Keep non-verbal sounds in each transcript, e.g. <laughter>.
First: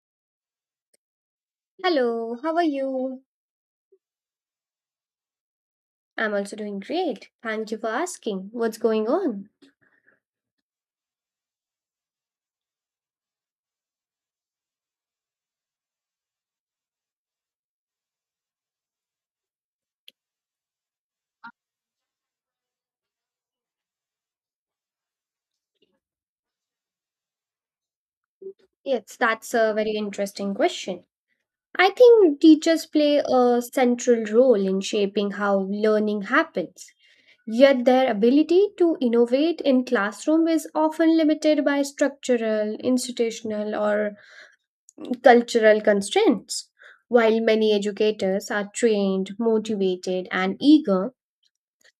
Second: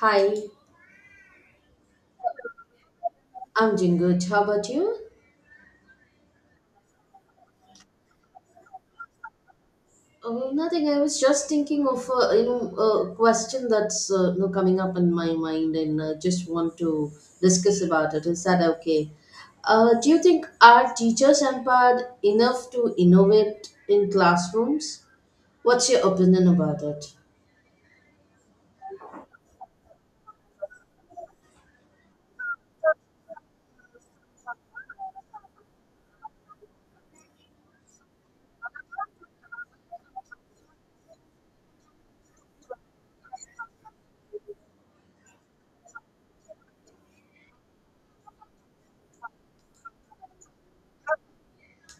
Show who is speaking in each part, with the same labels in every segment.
Speaker 1: Hi,
Speaker 2: Hello, how are you?
Speaker 1: I'm doing good. How about you?
Speaker 2: I'm also doing great. Thank you for asking. What's going on?
Speaker 1: Oh, nothing. I was just thinking of a question that's coming up in my mind, and just want to discuss about it. Is that okay? Do you think are teachers empowered enough to innovate in classrooms? What's your opinion about it?
Speaker 2: Yes, that's a very interesting question. I think teachers play a central role in shaping how learning happens. Yet their ability to innovate in classroom is often limited by structural, institutional, or cultural constraints. While many educators are trained, motivated, and eager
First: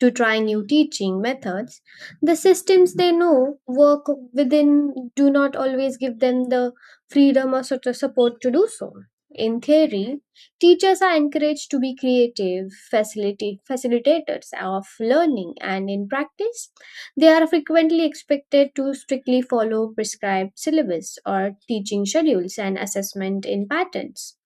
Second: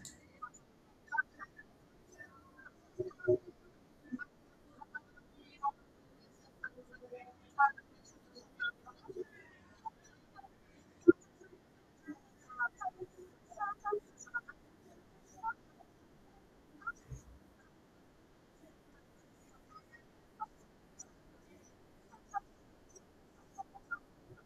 Speaker 2: to try new teaching methods. The systems they know work within do not always give them the freedom or sort of support to do so. In theory, teachers are encouraged to be creative facilitators of learning, and in practice, they are frequently expected to strictly follow prescribed syllabus or teaching schedules and assessment in patterns.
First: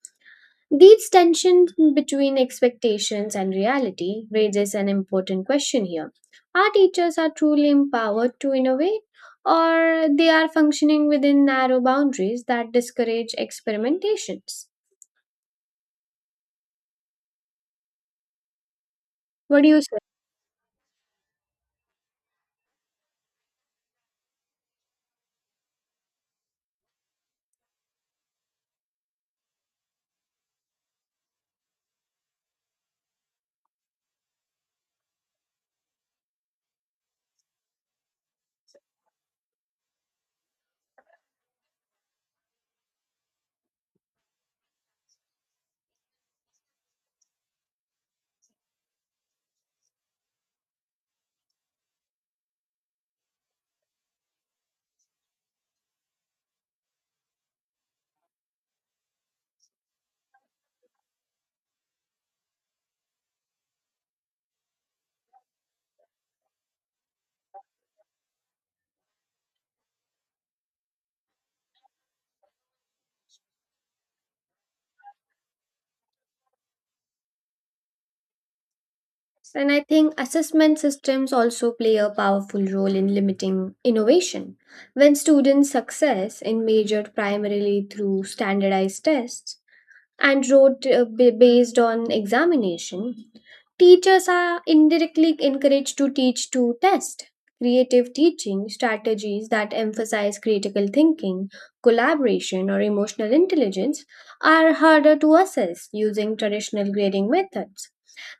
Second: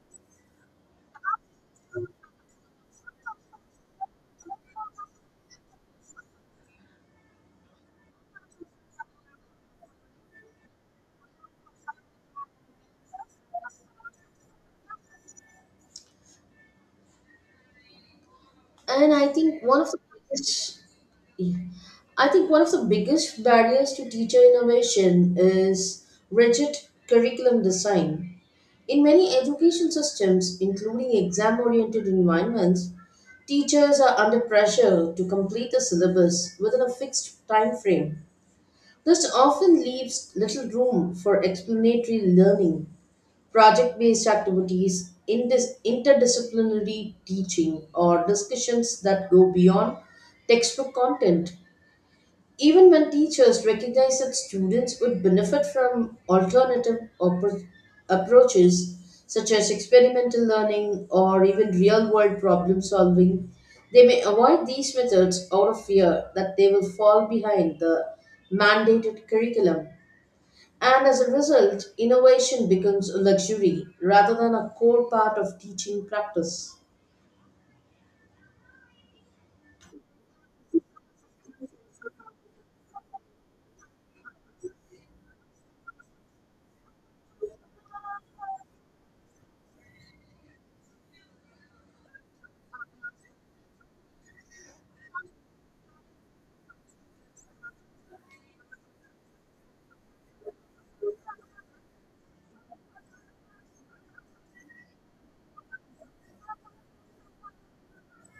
Speaker 2: These tensions between expectations and reality raises an important question here. Are teachers are truly empowered to innovate or they are functioning within narrow boundaries that discourage experimentations?
Speaker 1: And I think
Speaker 2: What do you
Speaker 1: one of
Speaker 2: say?
Speaker 1: the biggest, yeah, I think one of the biggest barriers to teacher innovation is rigid curriculum design. In many education systems, including exam oriented environments, teachers are under pressure to complete the syllabus within a fixed time frame. This often leaves little room for explanatory learning, project based activities, interdisciplinary teaching, or discussions that go beyond textbook content. Even when teachers recognize that students would benefit from alternative approaches such as experimental learning or even real world problem solving, they may avoid these methods out of fear that they will fall behind the mandated curriculum. And as a result, innovation becomes a luxury rather than a core part of teaching practice.
Speaker 2: And I think assessment systems also play a powerful role in limiting innovation. When students' success is measured primarily through standardized tests, and wrote based on examination, teachers are indirectly encouraged to teach to test. Creative teaching strategies that emphasize critical thinking, collaboration, or emotional intelligence are harder to assess using traditional grading methods.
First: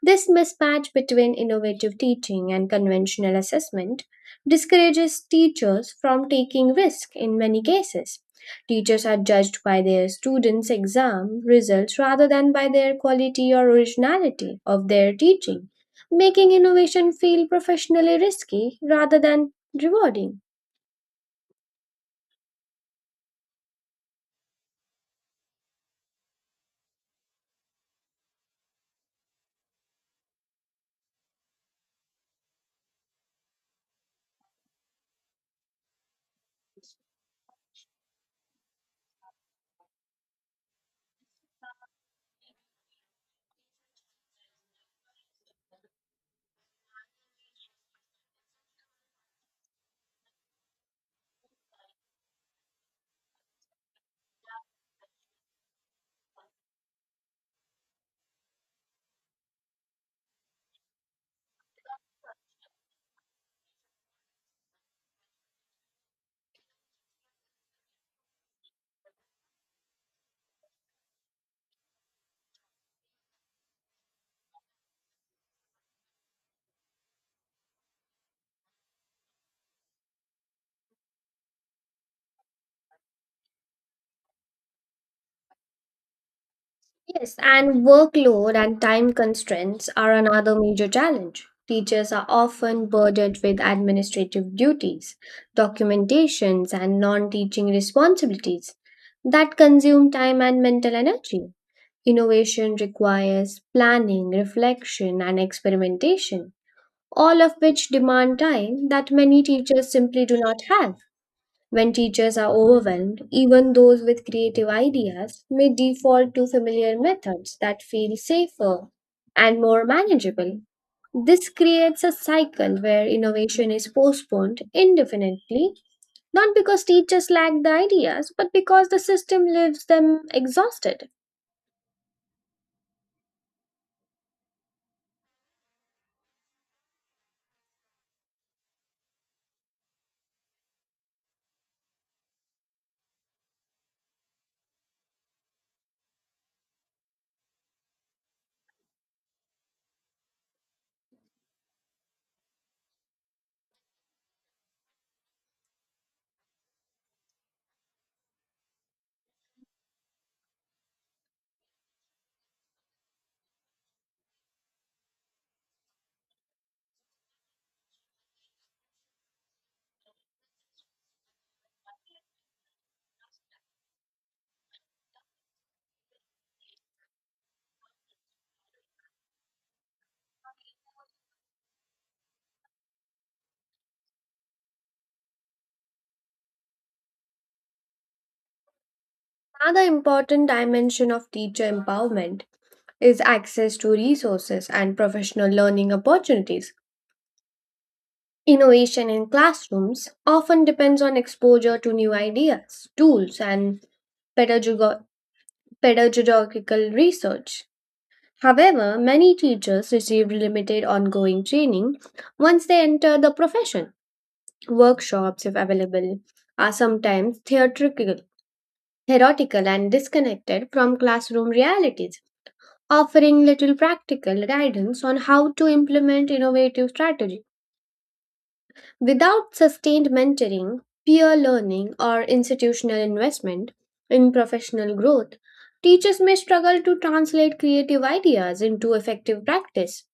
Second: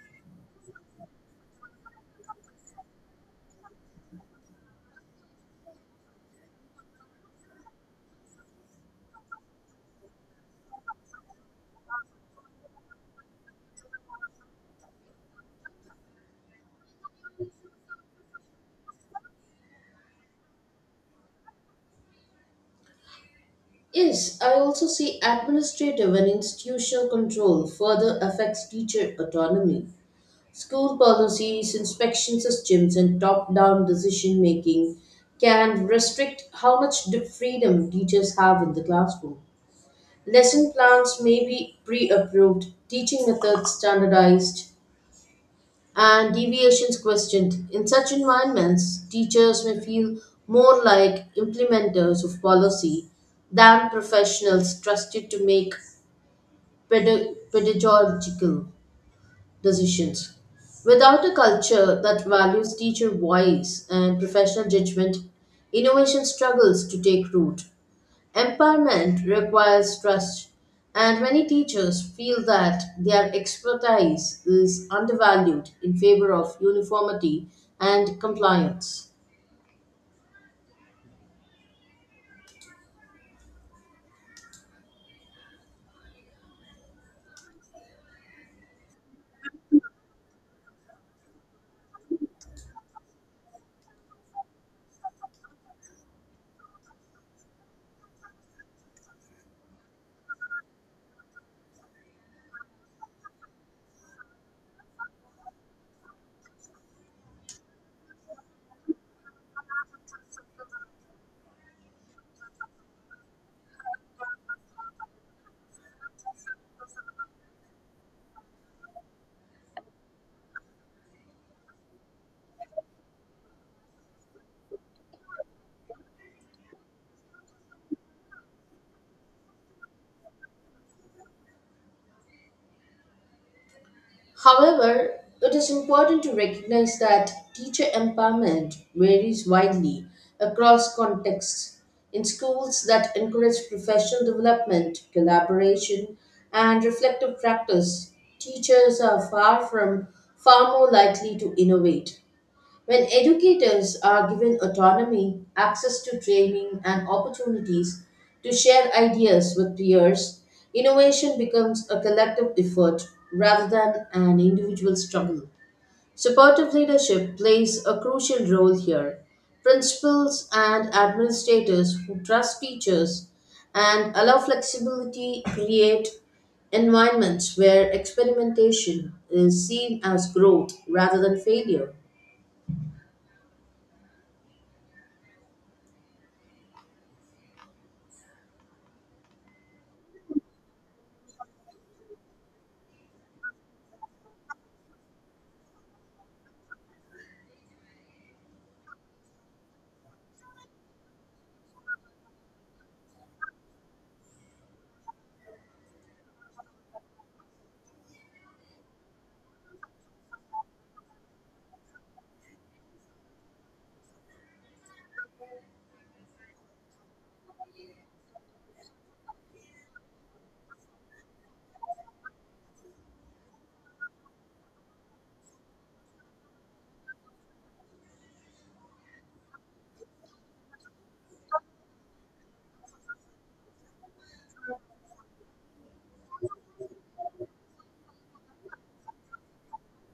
Speaker 2: This mismatch between innovative teaching and conventional assessment discourages teachers from taking risk in many cases. Teachers are judged by their students' exam results rather than by their quality or originality of their teaching, making innovation feel professionally risky rather than rewarding.
Speaker 1: Yes, I also see administrative and institutional control further affects teacher autonomy. School policies, inspection systems, and top down decision making can restrict how much freedom teachers have in the classroom. Lesson plans may be pre approved, teaching methods standardized, and deviations questioned. In such environments, teachers may feel more like implementers of policy than professionals trusted to make pedagogical decisions. Without a culture that values teacher voice and professional judgment, innovation struggles to take root. Empowerment requires trust, and many teachers feel that their expertise is undervalued in favor of uniformity and compliance.
Speaker 2: Yes, and workload and time constraints are another major challenge. Teachers are often burdened with administrative duties, documentations, and non teaching responsibilities that consume time and mental energy. Innovation requires planning, reflection, and experimentation, all of which demand time that many teachers simply do not have. When teachers are overwhelmed, even those with creative ideas may default to familiar methods that feel safer and more manageable. This creates a cycle where innovation is postponed indefinitely, not because teachers lack the ideas, but because the system leaves them exhausted.
Speaker 1: However, it is important to recognize that teacher empowerment varies widely across contexts. In schools that encourage professional development, collaboration, and reflective practice, teachers are far more likely to innovate. When educators are given autonomy, access to training, and opportunities to share ideas with peers, innovation becomes a collective effort rather than an individual struggle. Supportive leadership plays a crucial role here. Principals and administrators who trust teachers and allow flexibility create environments where experimentation is seen as growth rather than failure.
Speaker 2: Another important dimension of teacher empowerment is access to resources and professional learning opportunities. Innovation in classrooms often depends on exposure to new ideas, tools, and pedagogo- pedagogical research. However, many teachers receive limited ongoing training once they enter the profession. Workshops, if available, are sometimes theoretical and disconnected from classroom realities, offering little practical guidance on how to implement innovative strategies. Without sustained mentoring, peer learning, or institutional investment in professional growth, teachers may struggle to translate creative ideas into effective practice.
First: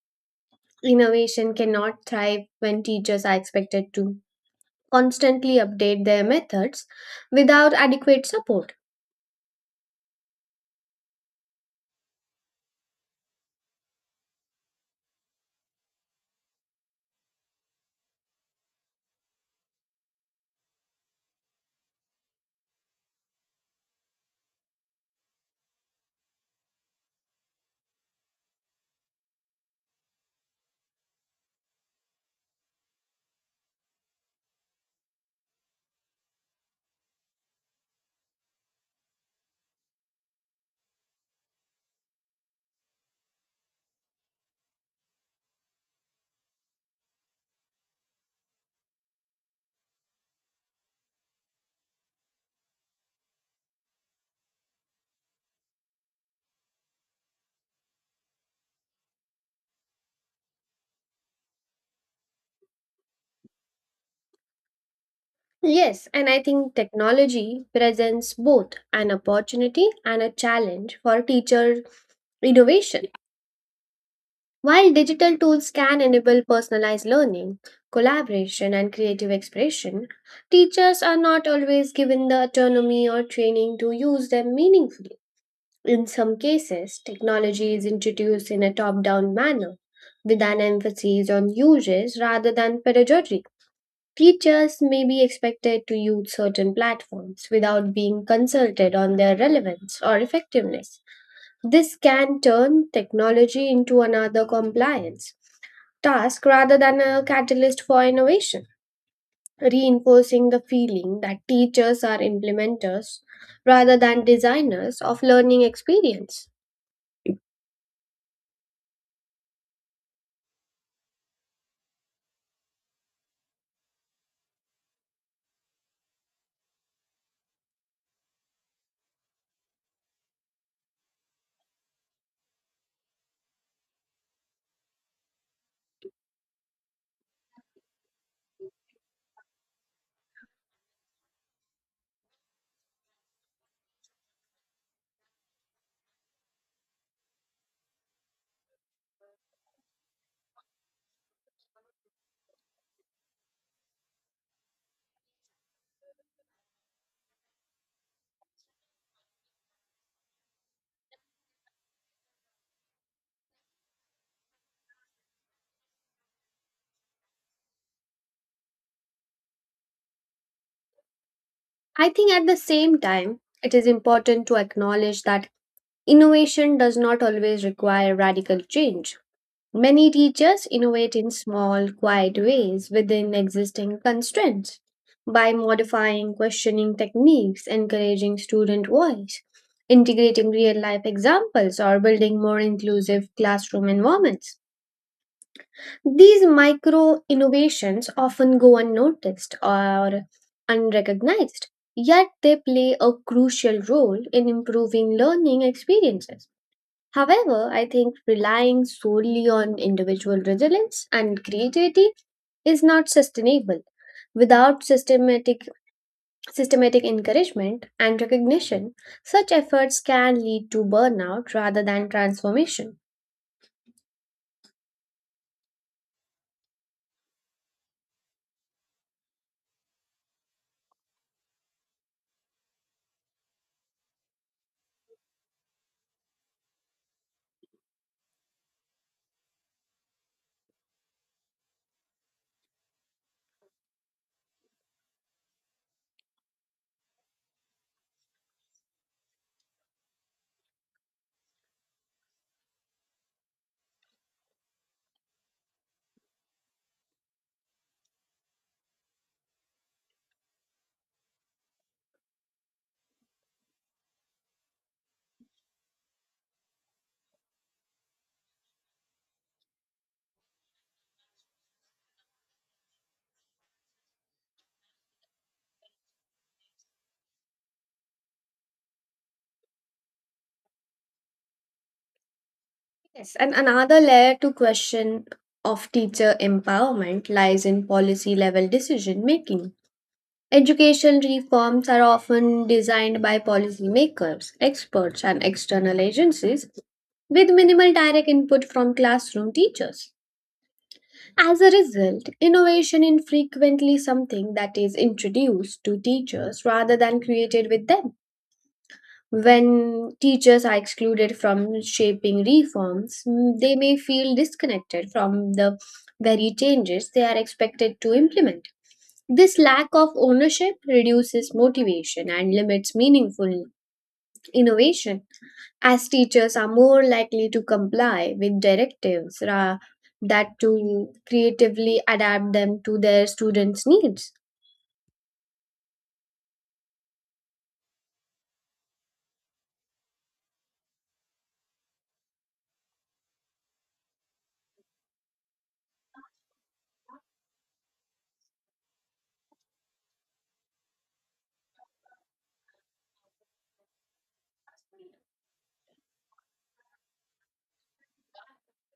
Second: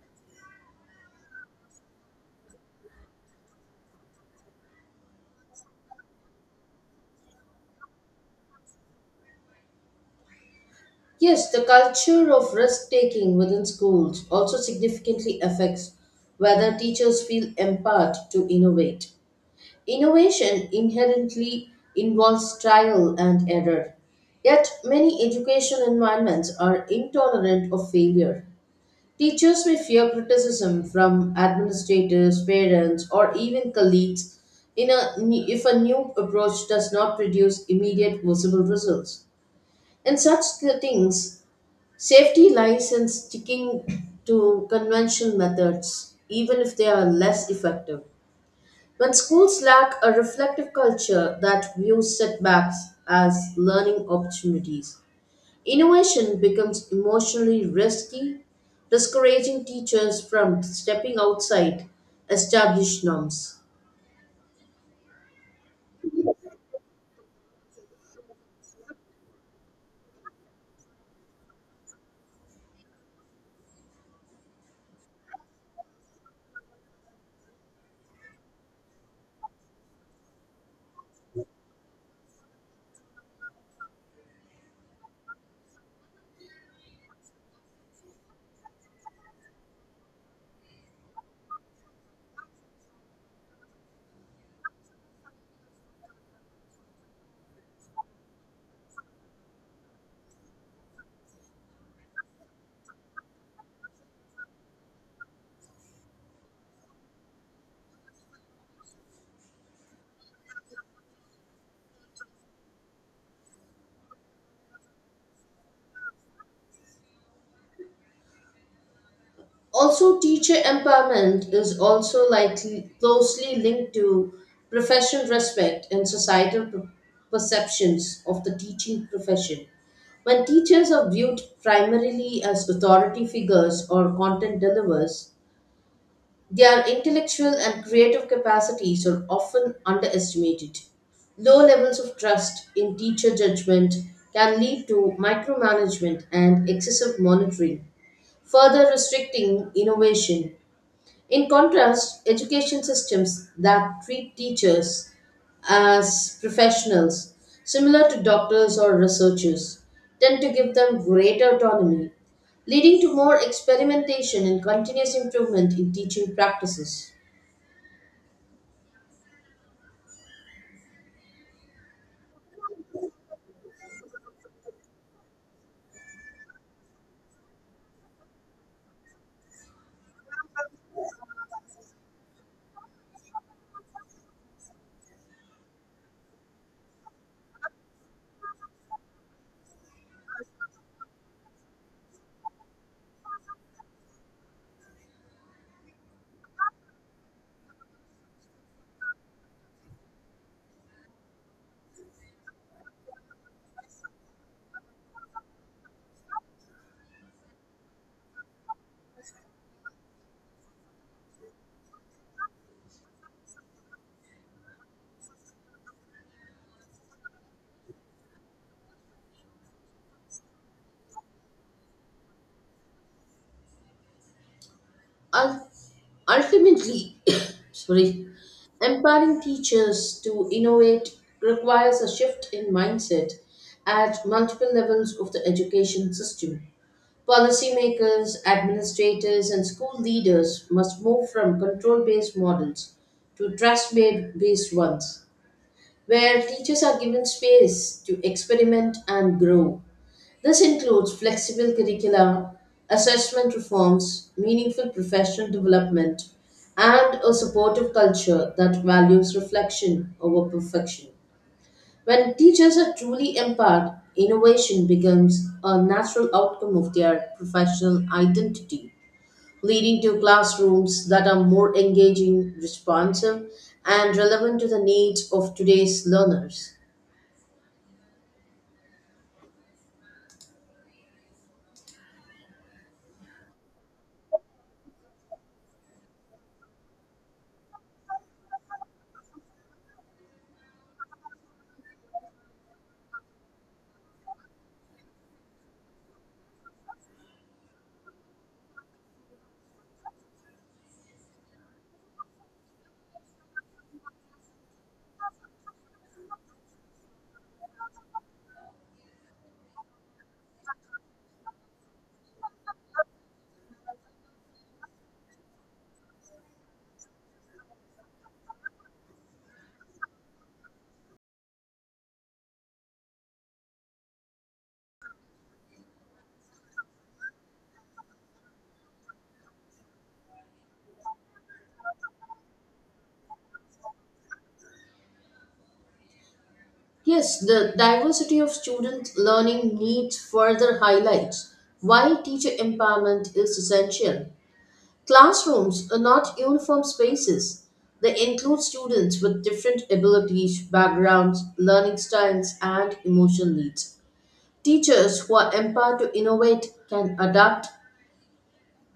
Speaker 2: Innovation cannot thrive when teachers are expected to constantly update their methods without adequate support.
Speaker 1: Yes, the culture of risk taking within schools also significantly affects whether teachers feel empowered to innovate. Innovation inherently involves trial and error. Yet, many education environments are intolerant of failure. Teachers may fear criticism from administrators, parents, or even colleagues if a new approach does not produce immediate visible results. In such settings, safety lies in sticking to conventional methods, even if they are less effective. When schools lack a reflective culture that views setbacks as learning opportunities, innovation becomes emotionally risky, discouraging teachers from stepping outside established norms.
Speaker 2: Yes, and I think technology presents both an opportunity and a challenge for teacher innovation. While digital tools can enable personalized learning, collaboration, and creative expression, teachers are not always given the autonomy or training to use them meaningfully. In some cases, technology is introduced in a top down manner with an emphasis on uses rather than pedagogy. Teachers may be expected to use certain platforms without being consulted on their relevance or effectiveness. This can turn technology into another compliance task rather than a catalyst for innovation, reinforcing the feeling that teachers are implementers rather than designers of learning experience.
Speaker 1: Also, teacher empowerment is also likely closely linked to professional respect and societal perceptions of the teaching profession. When teachers are viewed primarily as authority figures or content deliverers, their intellectual and creative capacities are often underestimated. Low levels of trust in teacher judgment can lead to micromanagement and excessive monitoring, further restricting innovation. In contrast, education systems that treat teachers as professionals, similar to doctors or researchers, tend to give them greater autonomy, leading to more experimentation and continuous improvement in teaching practices.
Speaker 2: I think at the same time, it is important to acknowledge that innovation does not always require radical change. Many teachers innovate in small, quiet ways within existing constraints by modifying questioning techniques, encouraging student voice, integrating real life examples, or building more inclusive classroom environments. These micro innovations often go unnoticed or unrecognized, yet they play a crucial role in improving learning experiences. However, I think relying solely on individual resilience and creativity is not sustainable. Without systematic encouragement and recognition, such efforts can lead to burnout rather than transformation.
Speaker 1: Ul- Ultimately, <coughs> sorry, empowering teachers to innovate requires a shift in mindset at multiple levels of the education system. Policymakers, administrators, and school leaders must move from control based models to trust based ones, where teachers are given space to experiment and grow. This includes flexible curricula, assessment reforms, meaningful professional development, and a supportive culture that values reflection over perfection. When teachers are truly empowered, innovation becomes a natural outcome of their professional identity, leading to classrooms that are more engaging, responsive, and relevant to the needs of today's learners.
Speaker 2: Yes, and another layer to question of teacher empowerment lies in policy level decision making. Education reforms are often designed by policymakers, experts, and external agencies with minimal direct input from classroom teachers. As a result, innovation is frequently something that is introduced to teachers rather than created with them. When teachers are excluded from shaping reforms, they may feel disconnected from the very changes they are expected to implement. This lack of ownership reduces motivation and limits meaningful innovation, as teachers are more likely to comply with directives that to creatively adapt them to their students' needs.
Speaker 1: Yes, the diversity of student learning needs further highlights why teacher empowerment is essential. Classrooms are not uniform spaces. They include students with different abilities, backgrounds, learning styles, and emotional needs. Teachers who are empowered to innovate can adapt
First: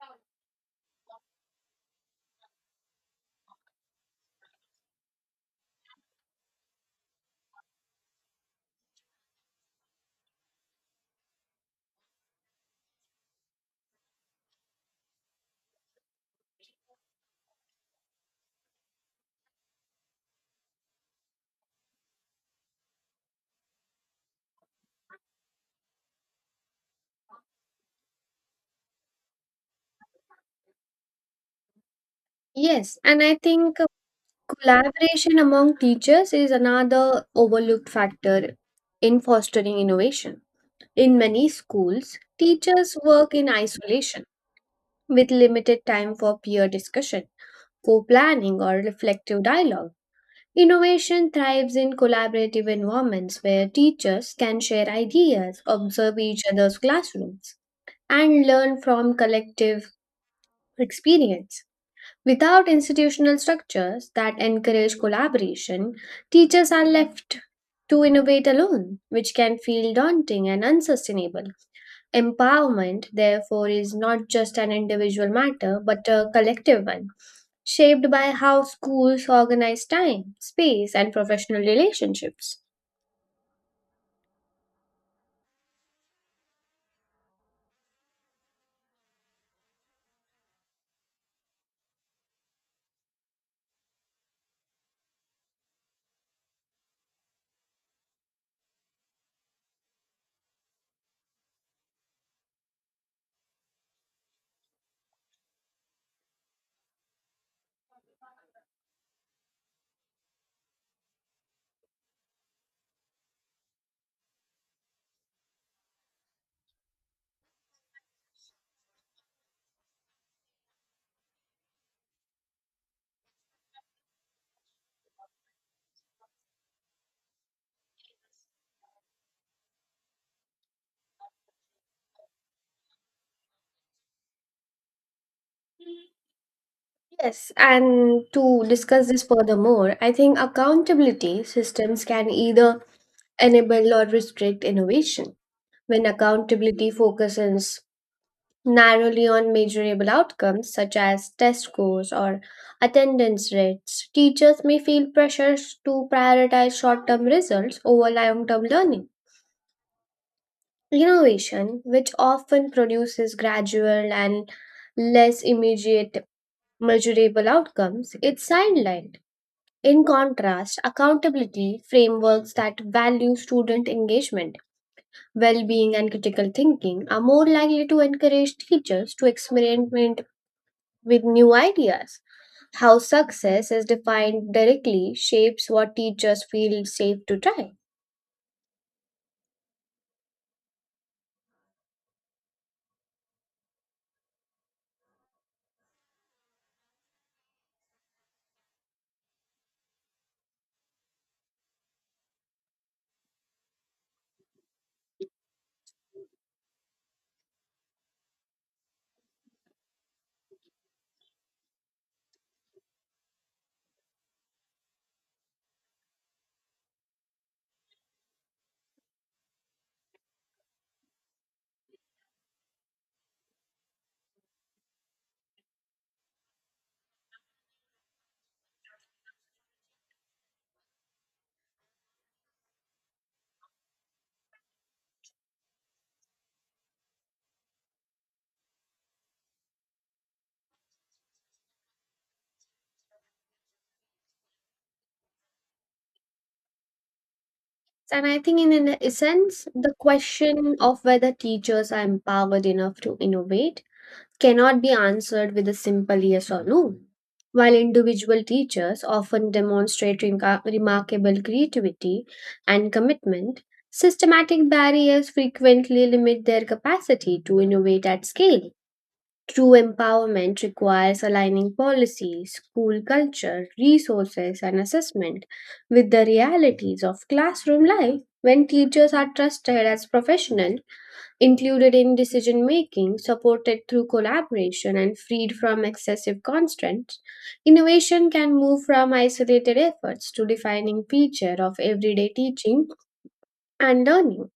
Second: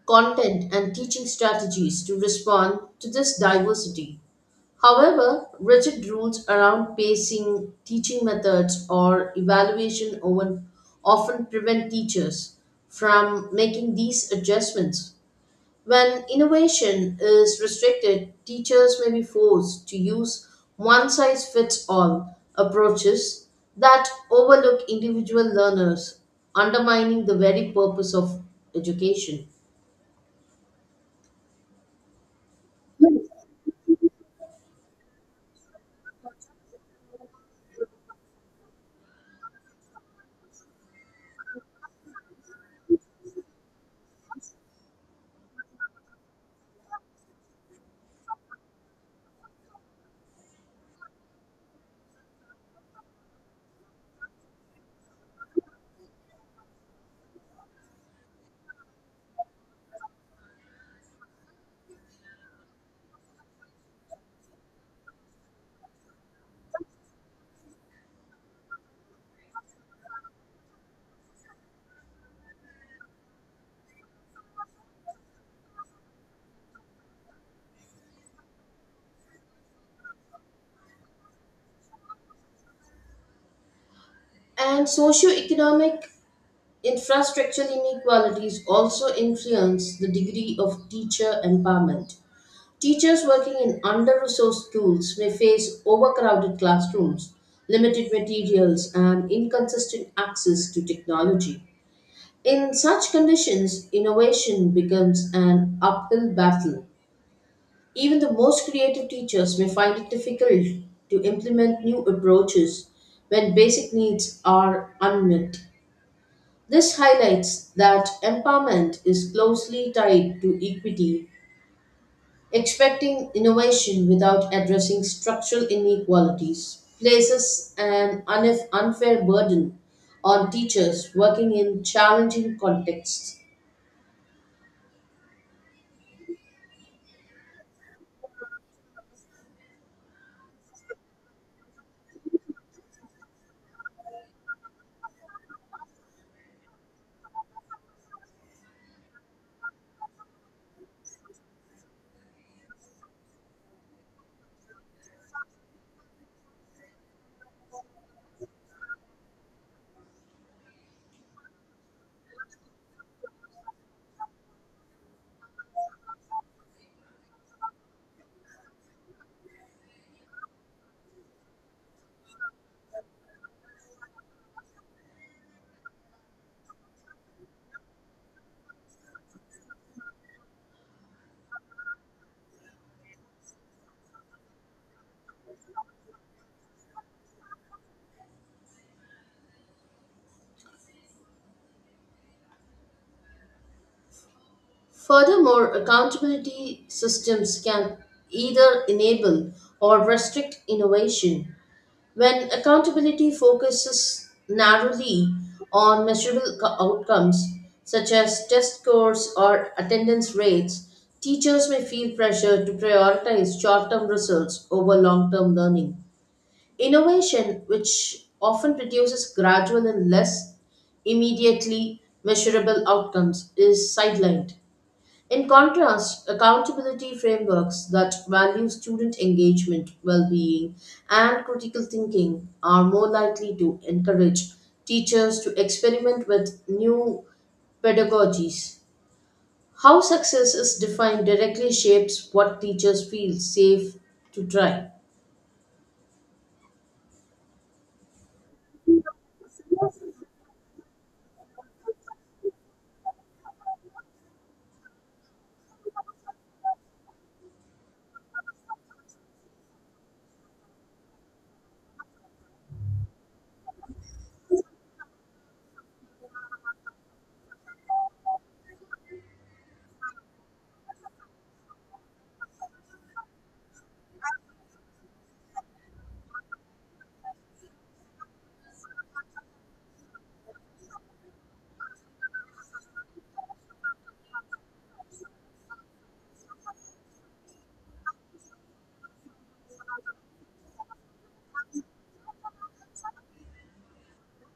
Speaker 1: content and teaching strategies to respond to this diversity. However, rigid rules around pacing, teaching methods, or evaluation often prevent teachers from making these adjustments. When innovation is restricted, teachers may be forced to use one size fits all approaches that overlook individual learners, undermining the very purpose of education.
Speaker 2: Yes, and I think collaboration among teachers is another overlooked factor in fostering innovation. In many schools, teachers work in isolation with limited time for peer discussion, co planning, or reflective dialogue. Innovation thrives in collaborative environments where teachers can share ideas, observe each other's classrooms, and learn from collective experience. Without institutional structures that encourage collaboration, teachers are left to innovate alone, which can feel daunting and unsustainable. Empowerment, therefore, is not just an individual matter but a collective one shaped by how schools organize time, space, and professional relationships.
Speaker 1: And socio-economic infrastructural inequalities also influence the degree of teacher empowerment. Teachers working in under-resourced schools may face overcrowded classrooms, limited materials, and inconsistent access to technology. In such conditions, innovation becomes an uphill battle. Even the most creative teachers may find it difficult to implement new approaches when basic needs are unmet. This highlights that empowerment is closely tied to equity. Expecting innovation without addressing structural inequalities places an unfair burden on teachers working in challenging contexts.
Speaker 2: Yes, and to discuss this furthermore, I think accountability systems can either enable or restrict innovation. When accountability focuses narrowly on measurable outcomes such as test scores or attendance rates, teachers may feel pressures to prioritize short term results over long term learning. Innovation, which often produces gradual and less immediate measurable outcomes, is sidelined. In contrast, accountability frameworks that value student engagement, well being, and critical thinking are more likely to encourage teachers to experiment with new ideas. How success is defined directly shapes what teachers feel safe to try.
Speaker 1: Furthermore, accountability systems can either enable or restrict innovation. When accountability focuses narrowly on measurable outcomes, such as test scores or attendance rates, teachers may feel pressure to prioritize short term results over long term learning. Innovation, which often produces gradual and less immediately measurable outcomes, is sidelined. In contrast, accountability frameworks that value student engagement, well being, and critical thinking are more likely to encourage teachers to experiment with new pedagogies. How success is defined directly shapes what teachers feel safe to try.
Speaker 2: And I think, in an essence, the question of whether teachers are empowered enough to innovate cannot be answered with a simple yes or no. While individual teachers often demonstrate remarkable creativity and commitment, systematic barriers frequently limit their capacity to innovate at scale. True empowerment requires aligning policies, school culture, resources, and assessment with the realities of classroom life. When teachers are trusted as professionals, included in decision making, supported through collaboration, and freed from excessive constraints, innovation can move from isolated efforts to defining feature of everyday teaching and learning.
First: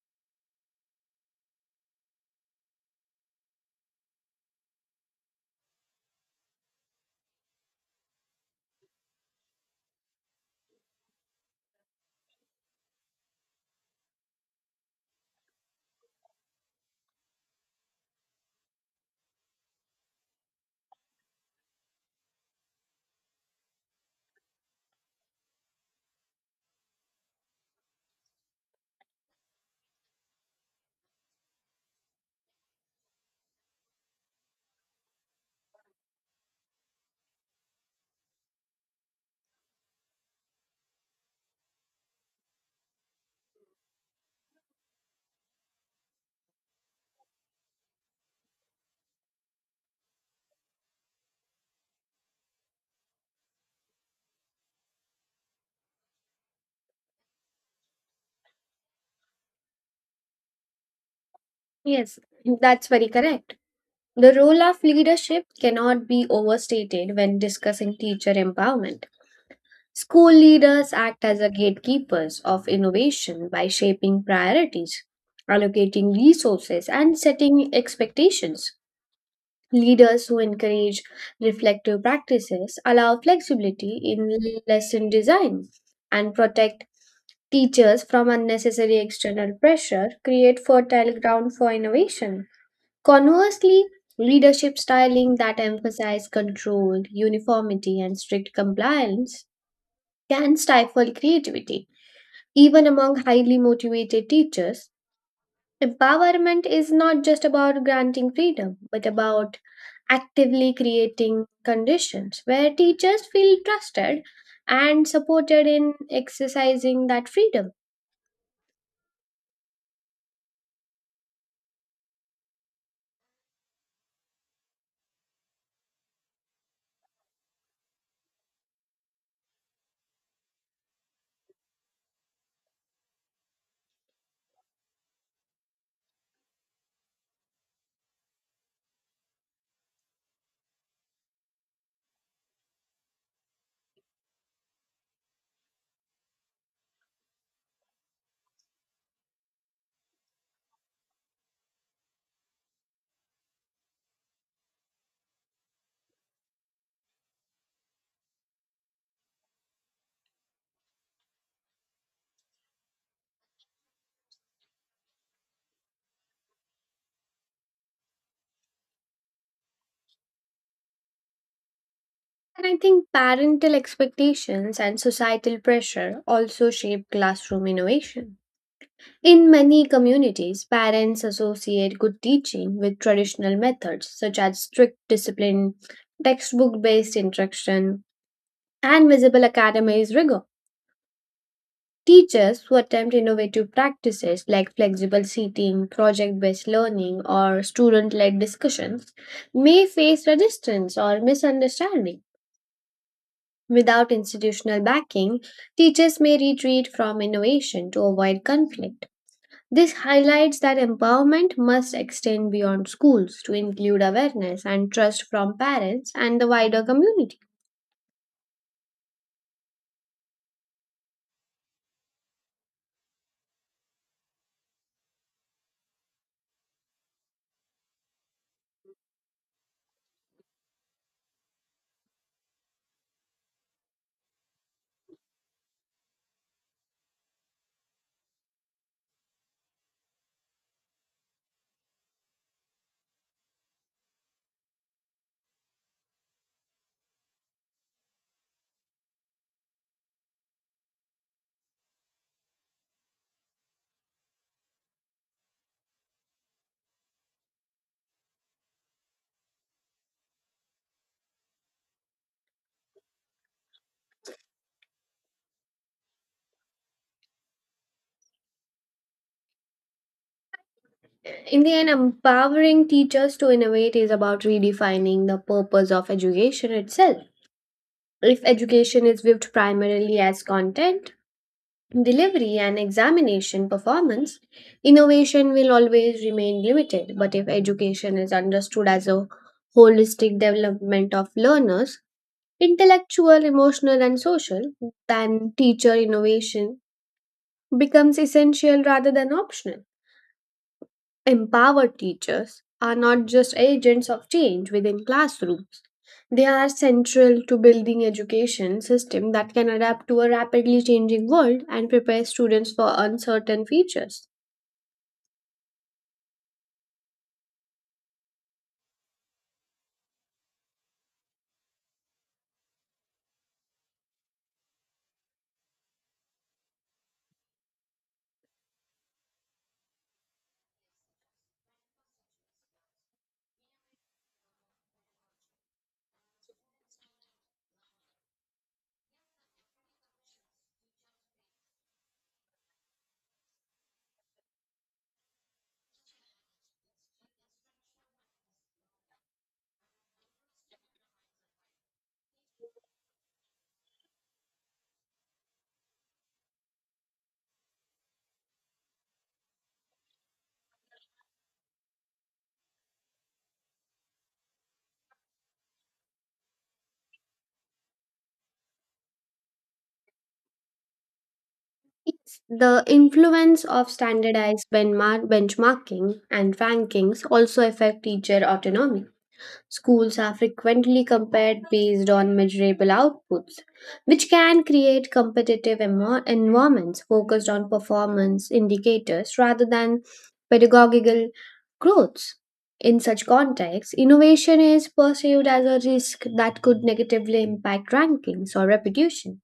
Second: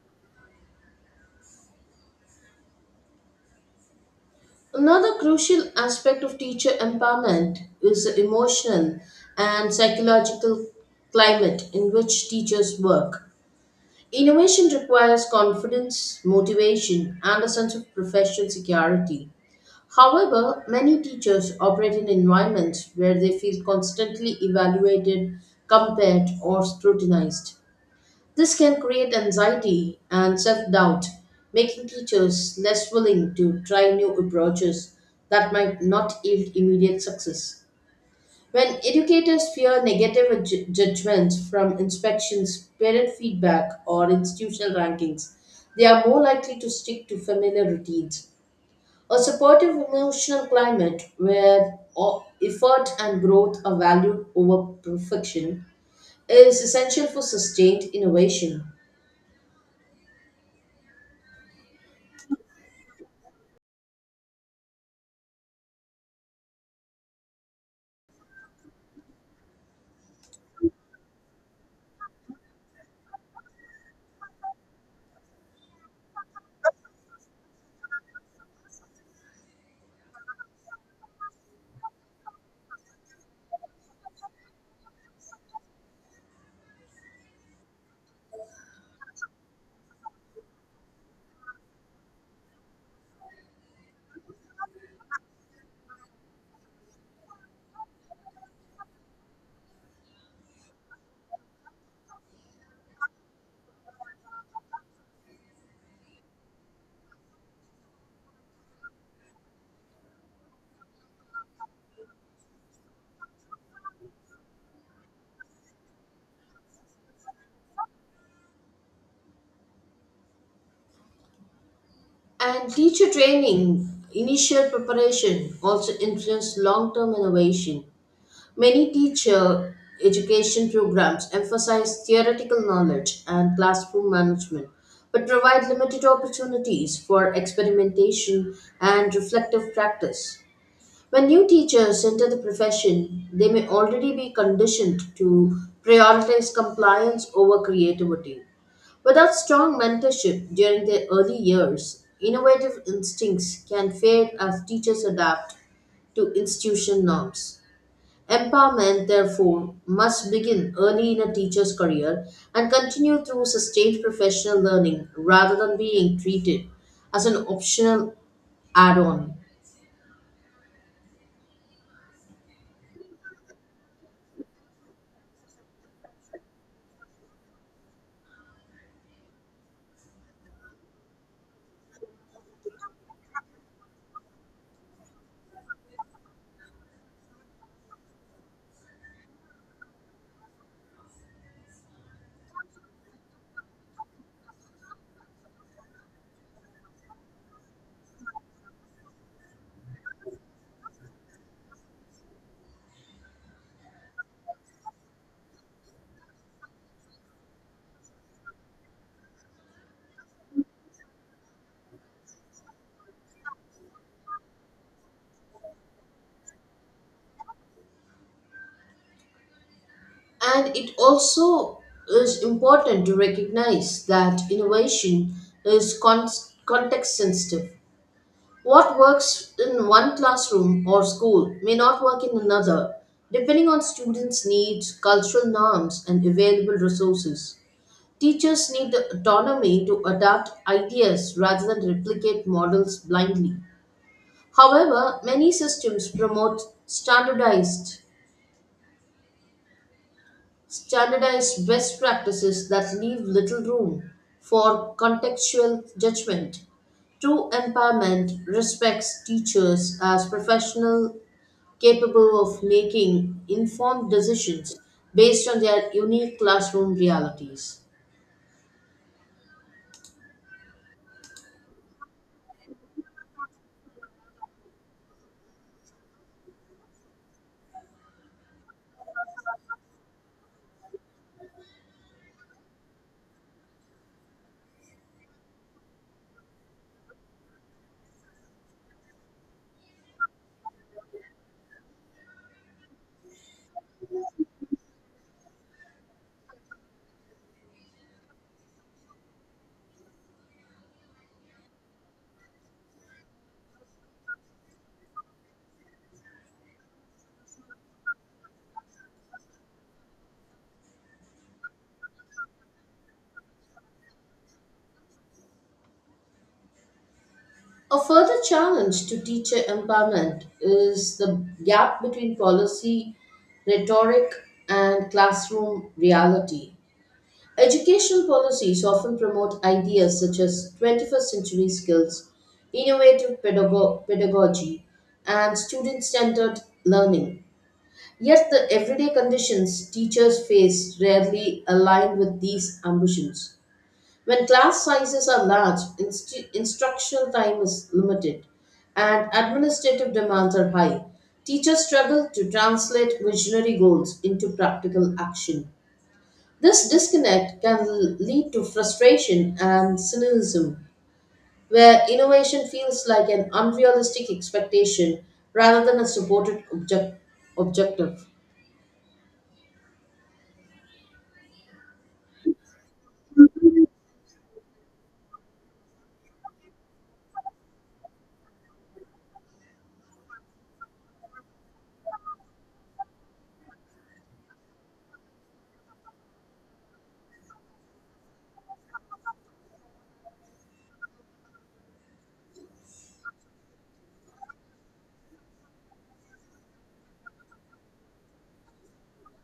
Speaker 1: Another crucial aspect of teacher empowerment is the emotional and psychological climate in which teachers work. Innovation requires confidence, motivation, and a sense of professional security. However, many teachers operate in environments where they feel constantly evaluated, compared, or scrutinized. This can create anxiety and self doubt, making teachers less willing to try new approaches that might not yield immediate success. When educators fear negative judgments from inspections, parent feedback, or institutional rankings, they are more likely to stick to familiar routines. A supportive emotional climate where effort and growth are valued over perfection is essential for sustained innovation.
Speaker 2: Yes, that's very correct. The role of leadership cannot be overstated when discussing teacher empowerment. School leaders act as a gatekeepers of innovation by shaping priorities, allocating resources, and setting expectations. Leaders who encourage reflective practices allow flexibility in lesson design and protect teachers from unnecessary external pressure, create fertile ground for innovation. Conversely, leadership styling that emphasize control, uniformity, and strict compliance can stifle creativity. Even among highly motivated teachers, empowerment is not just about granting freedom, but about actively creating conditions where teachers feel trusted and supported in exercising that freedom.
Speaker 1: And teacher training, initial preparation also influence long-term innovation. Many teacher education programs emphasize theoretical knowledge and classroom management, but provide limited opportunities for experimentation and reflective practice. When new teachers enter the profession, they may already be conditioned to prioritize compliance over creativity. Without strong mentorship during their early years, innovative instincts can fade as teachers adapt to institution norms. Empowerment, therefore, must begin early in a teacher's career and continue through sustained professional learning rather than being treated as an optional add on.
Speaker 2: And I think parental expectations and societal pressure also shape classroom innovation. In many communities, parents associate good teaching with traditional methods such as strict discipline, textbook based instruction, and visible academic rigor. Teachers who attempt innovative practices like flexible seating, project based learning, or student led discussions may face resistance or misunderstanding. Without institutional backing, teachers may retreat from innovation to avoid conflict. This highlights that empowerment must extend beyond schools to include awareness and trust from parents and the wider community.
Speaker 1: And it also is important to recognize that innovation is context sensitive. What works in one classroom or school may not work in another, depending on students' needs, cultural norms, and available resources. Teachers need the autonomy to adapt ideas rather than replicate models blindly. However, many systems promote standardize best practices that leave little room for contextual judgment. True empowerment respects teachers as professionals capable of making informed decisions based on their unique classroom realities.
Speaker 2: In the end, empowering teachers to innovate is about redefining the purpose of education itself. If education is viewed primarily as content, delivery, and examination performance, innovation will always remain limited. But if education is understood as a holistic development of learners, intellectual, emotional, and social, then teacher innovation becomes essential rather than optional. Empowered teachers are not just agents of change within classrooms. They are central to building education system that can adapt to a rapidly changing world and prepare students for uncertain futures.
Speaker 1: A further challenge to teacher empowerment is the gap between policy rhetoric and classroom reality. Education policies often promote ideas such as 21st century skills, innovative pedagogy, and student centered learning. Yet, the everyday conditions teachers face rarely align with these ambitions. When class sizes are large, instructional time is limited, and administrative demands are high, teachers struggle to translate visionary goals into practical action. This disconnect can lead to frustration and cynicism, where innovation feels like an unrealistic expectation rather than a supported objective.
Speaker 2: Yes, the influence of standardized benchmarking and rankings also affect teacher autonomy. Schools are frequently compared based on measurable outputs, which can create competitive environments focused on performance indicators rather than pedagogical growths. In such contexts, innovation is perceived as a risk that could negatively impact rankings or reputation.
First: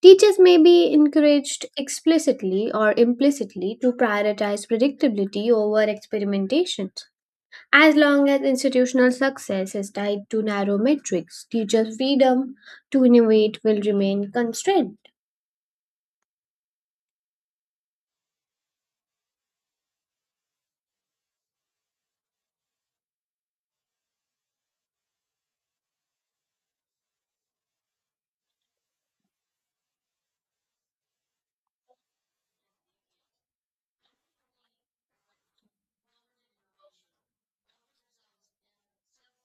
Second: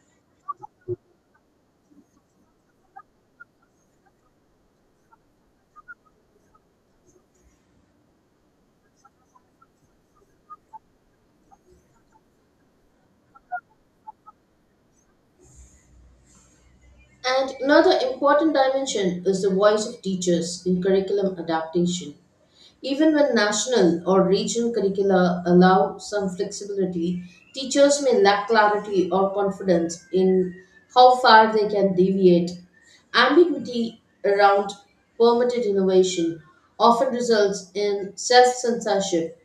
Speaker 2: Teachers may be encouraged explicitly or implicitly to prioritize predictability over experimentation as long as institutional success is tied to narrow metrics, teacher freedom to innovate will remain constrained.
Speaker 1: And another important dimension is the voice of teachers in curriculum adaptation. Even when national or regional curricula allow some flexibility, teachers may lack clarity or confidence in how far they can deviate. Ambiguity around permitted innovation often results in self censorship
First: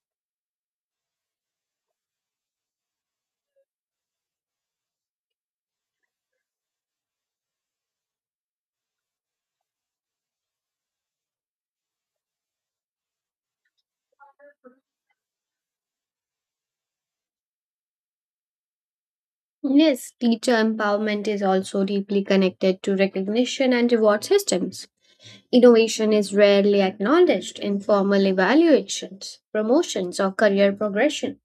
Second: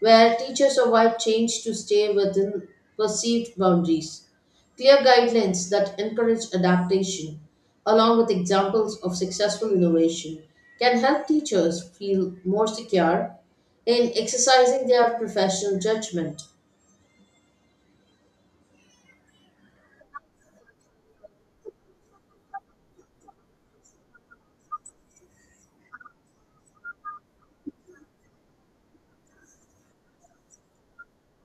Speaker 1: where teachers avoid change to stay within perceived boundaries. Clear guidelines that encourage adaptation, along with examples of successful innovation, can help teachers feel more secure in exercising their professional judgment.
Speaker 2: Yes, teacher empowerment is also deeply connected to recognition and reward systems. Innovation is rarely acknowledged in formal evaluations, promotions, or career progression.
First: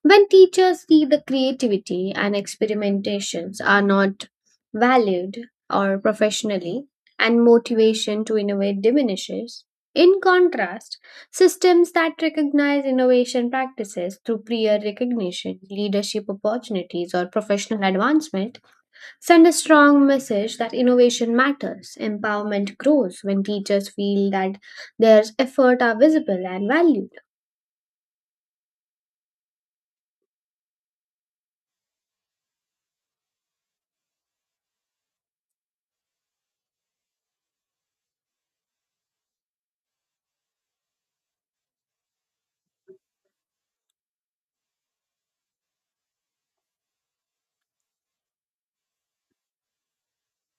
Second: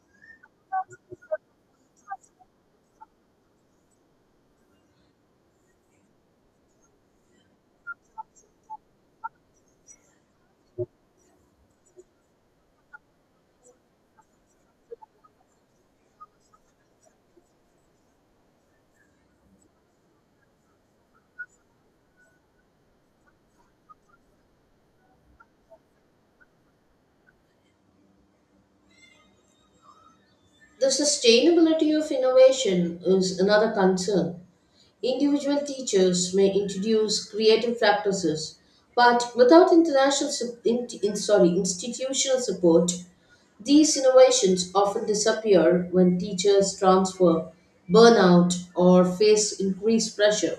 Speaker 2: When teachers see the creativity and experimentations are not valued or professionally and motivation to innovate diminishes, in contrast, systems that recognize innovation practices through peer recognition, leadership opportunities, or professional advancement send a strong message that innovation matters. Empowerment grows when teachers feel that their efforts are visible and valued.
Speaker 1: The sustainability of innovation is another concern. Individual teachers may introduce creative practices, but without international, sup- in- sorry, institutional support, these innovations often disappear when teachers transfer, burn out, or face increased pressure.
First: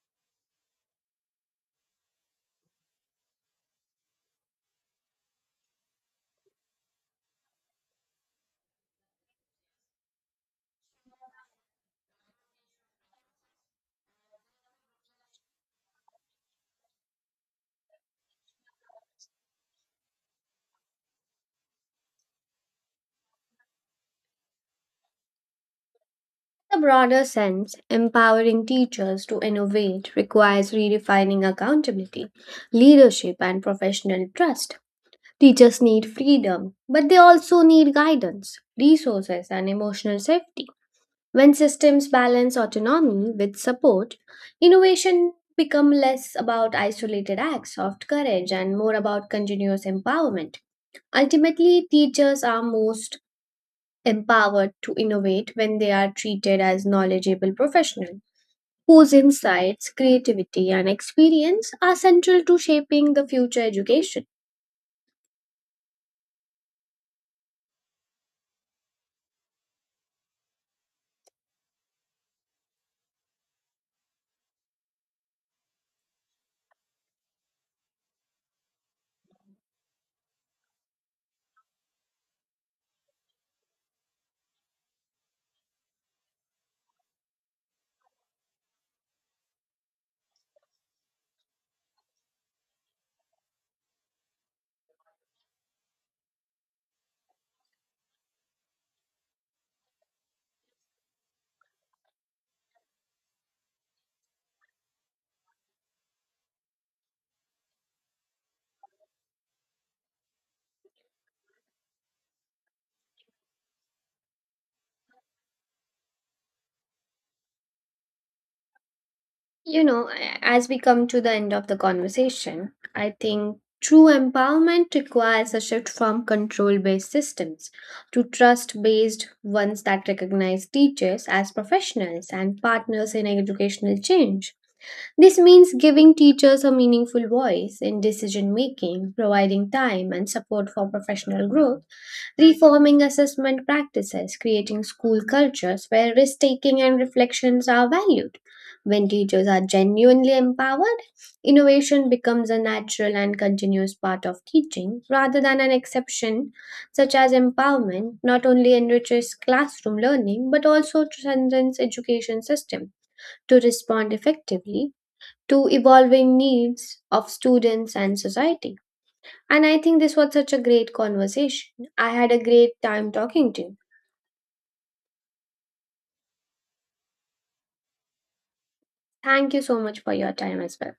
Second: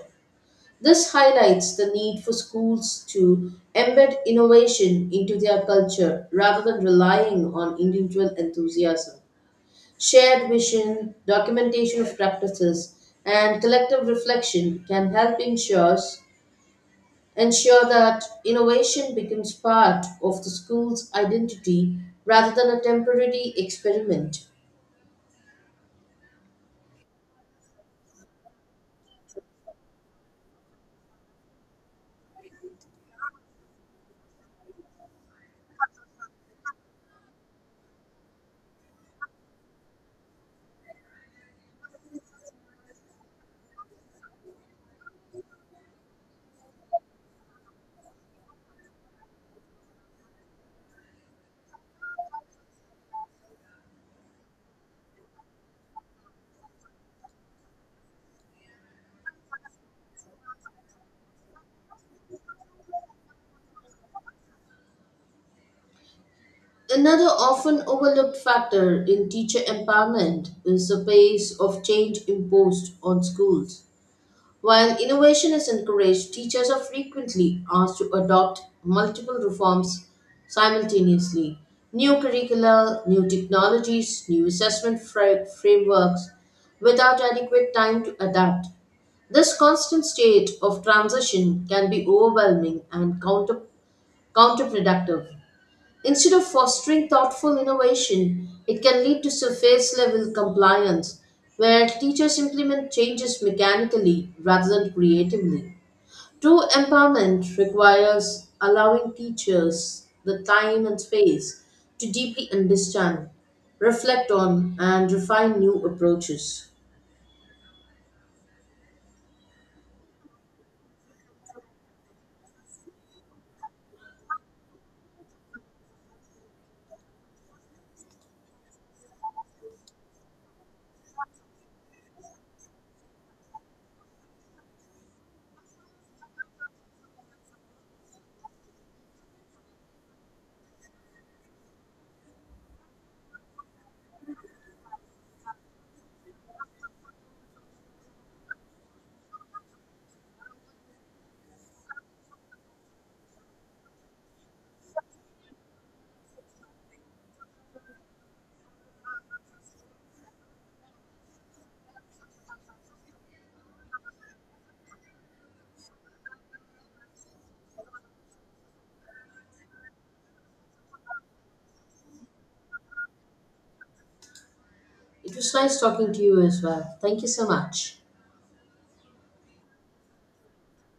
Speaker 1: This highlights the need for schools to embed innovation into their culture rather than relying on individual enthusiasm. Shared vision, documentation of practices, and collective reflection can help ensure that innovation becomes part of the school's identity rather than a temporary experiment.
Speaker 2: In a broader sense, empowering teachers to innovate requires redefining accountability, leadership, and professional trust. Teachers need freedom, but they also need guidance, resources, and emotional safety. When systems balance autonomy with support, innovation becomes less about isolated acts of courage and more about continuous empowerment. Ultimately, teachers are most empowered to innovate when they are treated as knowledgeable professionals whose insights, creativity, and experience are central to shaping the future education.
Speaker 1: Another often overlooked factor in teacher empowerment is the pace of change imposed on schools. While innovation is encouraged, teachers are frequently asked to adopt multiple reforms simultaneously. New curricula, new technologies, new assessment frameworks, without adequate time to adapt. This constant state of transition can be overwhelming and counterproductive. Instead of fostering thoughtful innovation, it can lead to surface level compliance, where teachers implement changes mechanically rather than creatively. True empowerment requires allowing teachers the time and space to deeply understand, reflect on, and refine new approaches.
Speaker 2: You know, as we come to the end of the conversation, I think true empowerment requires a shift from control based systems to trust based ones that recognize teachers as professionals and partners in educational change. This means giving teachers a meaningful voice in decision making, providing time and support for professional growth reforming assessment practices, creating school cultures where risk taking and reflections are valued. When teachers are genuinely empowered, innovation becomes a natural and continuous part of teaching rather than an exception, such as empowerment not only enriches classroom learning but also transcends education system to respond effectively to evolving needs of students and society. And I think this was such a great conversation. I had a great time talking to you.
Speaker 1: It was nice talking to you as well. Thank you so much.
Speaker 2: Thank you so much for your time as well.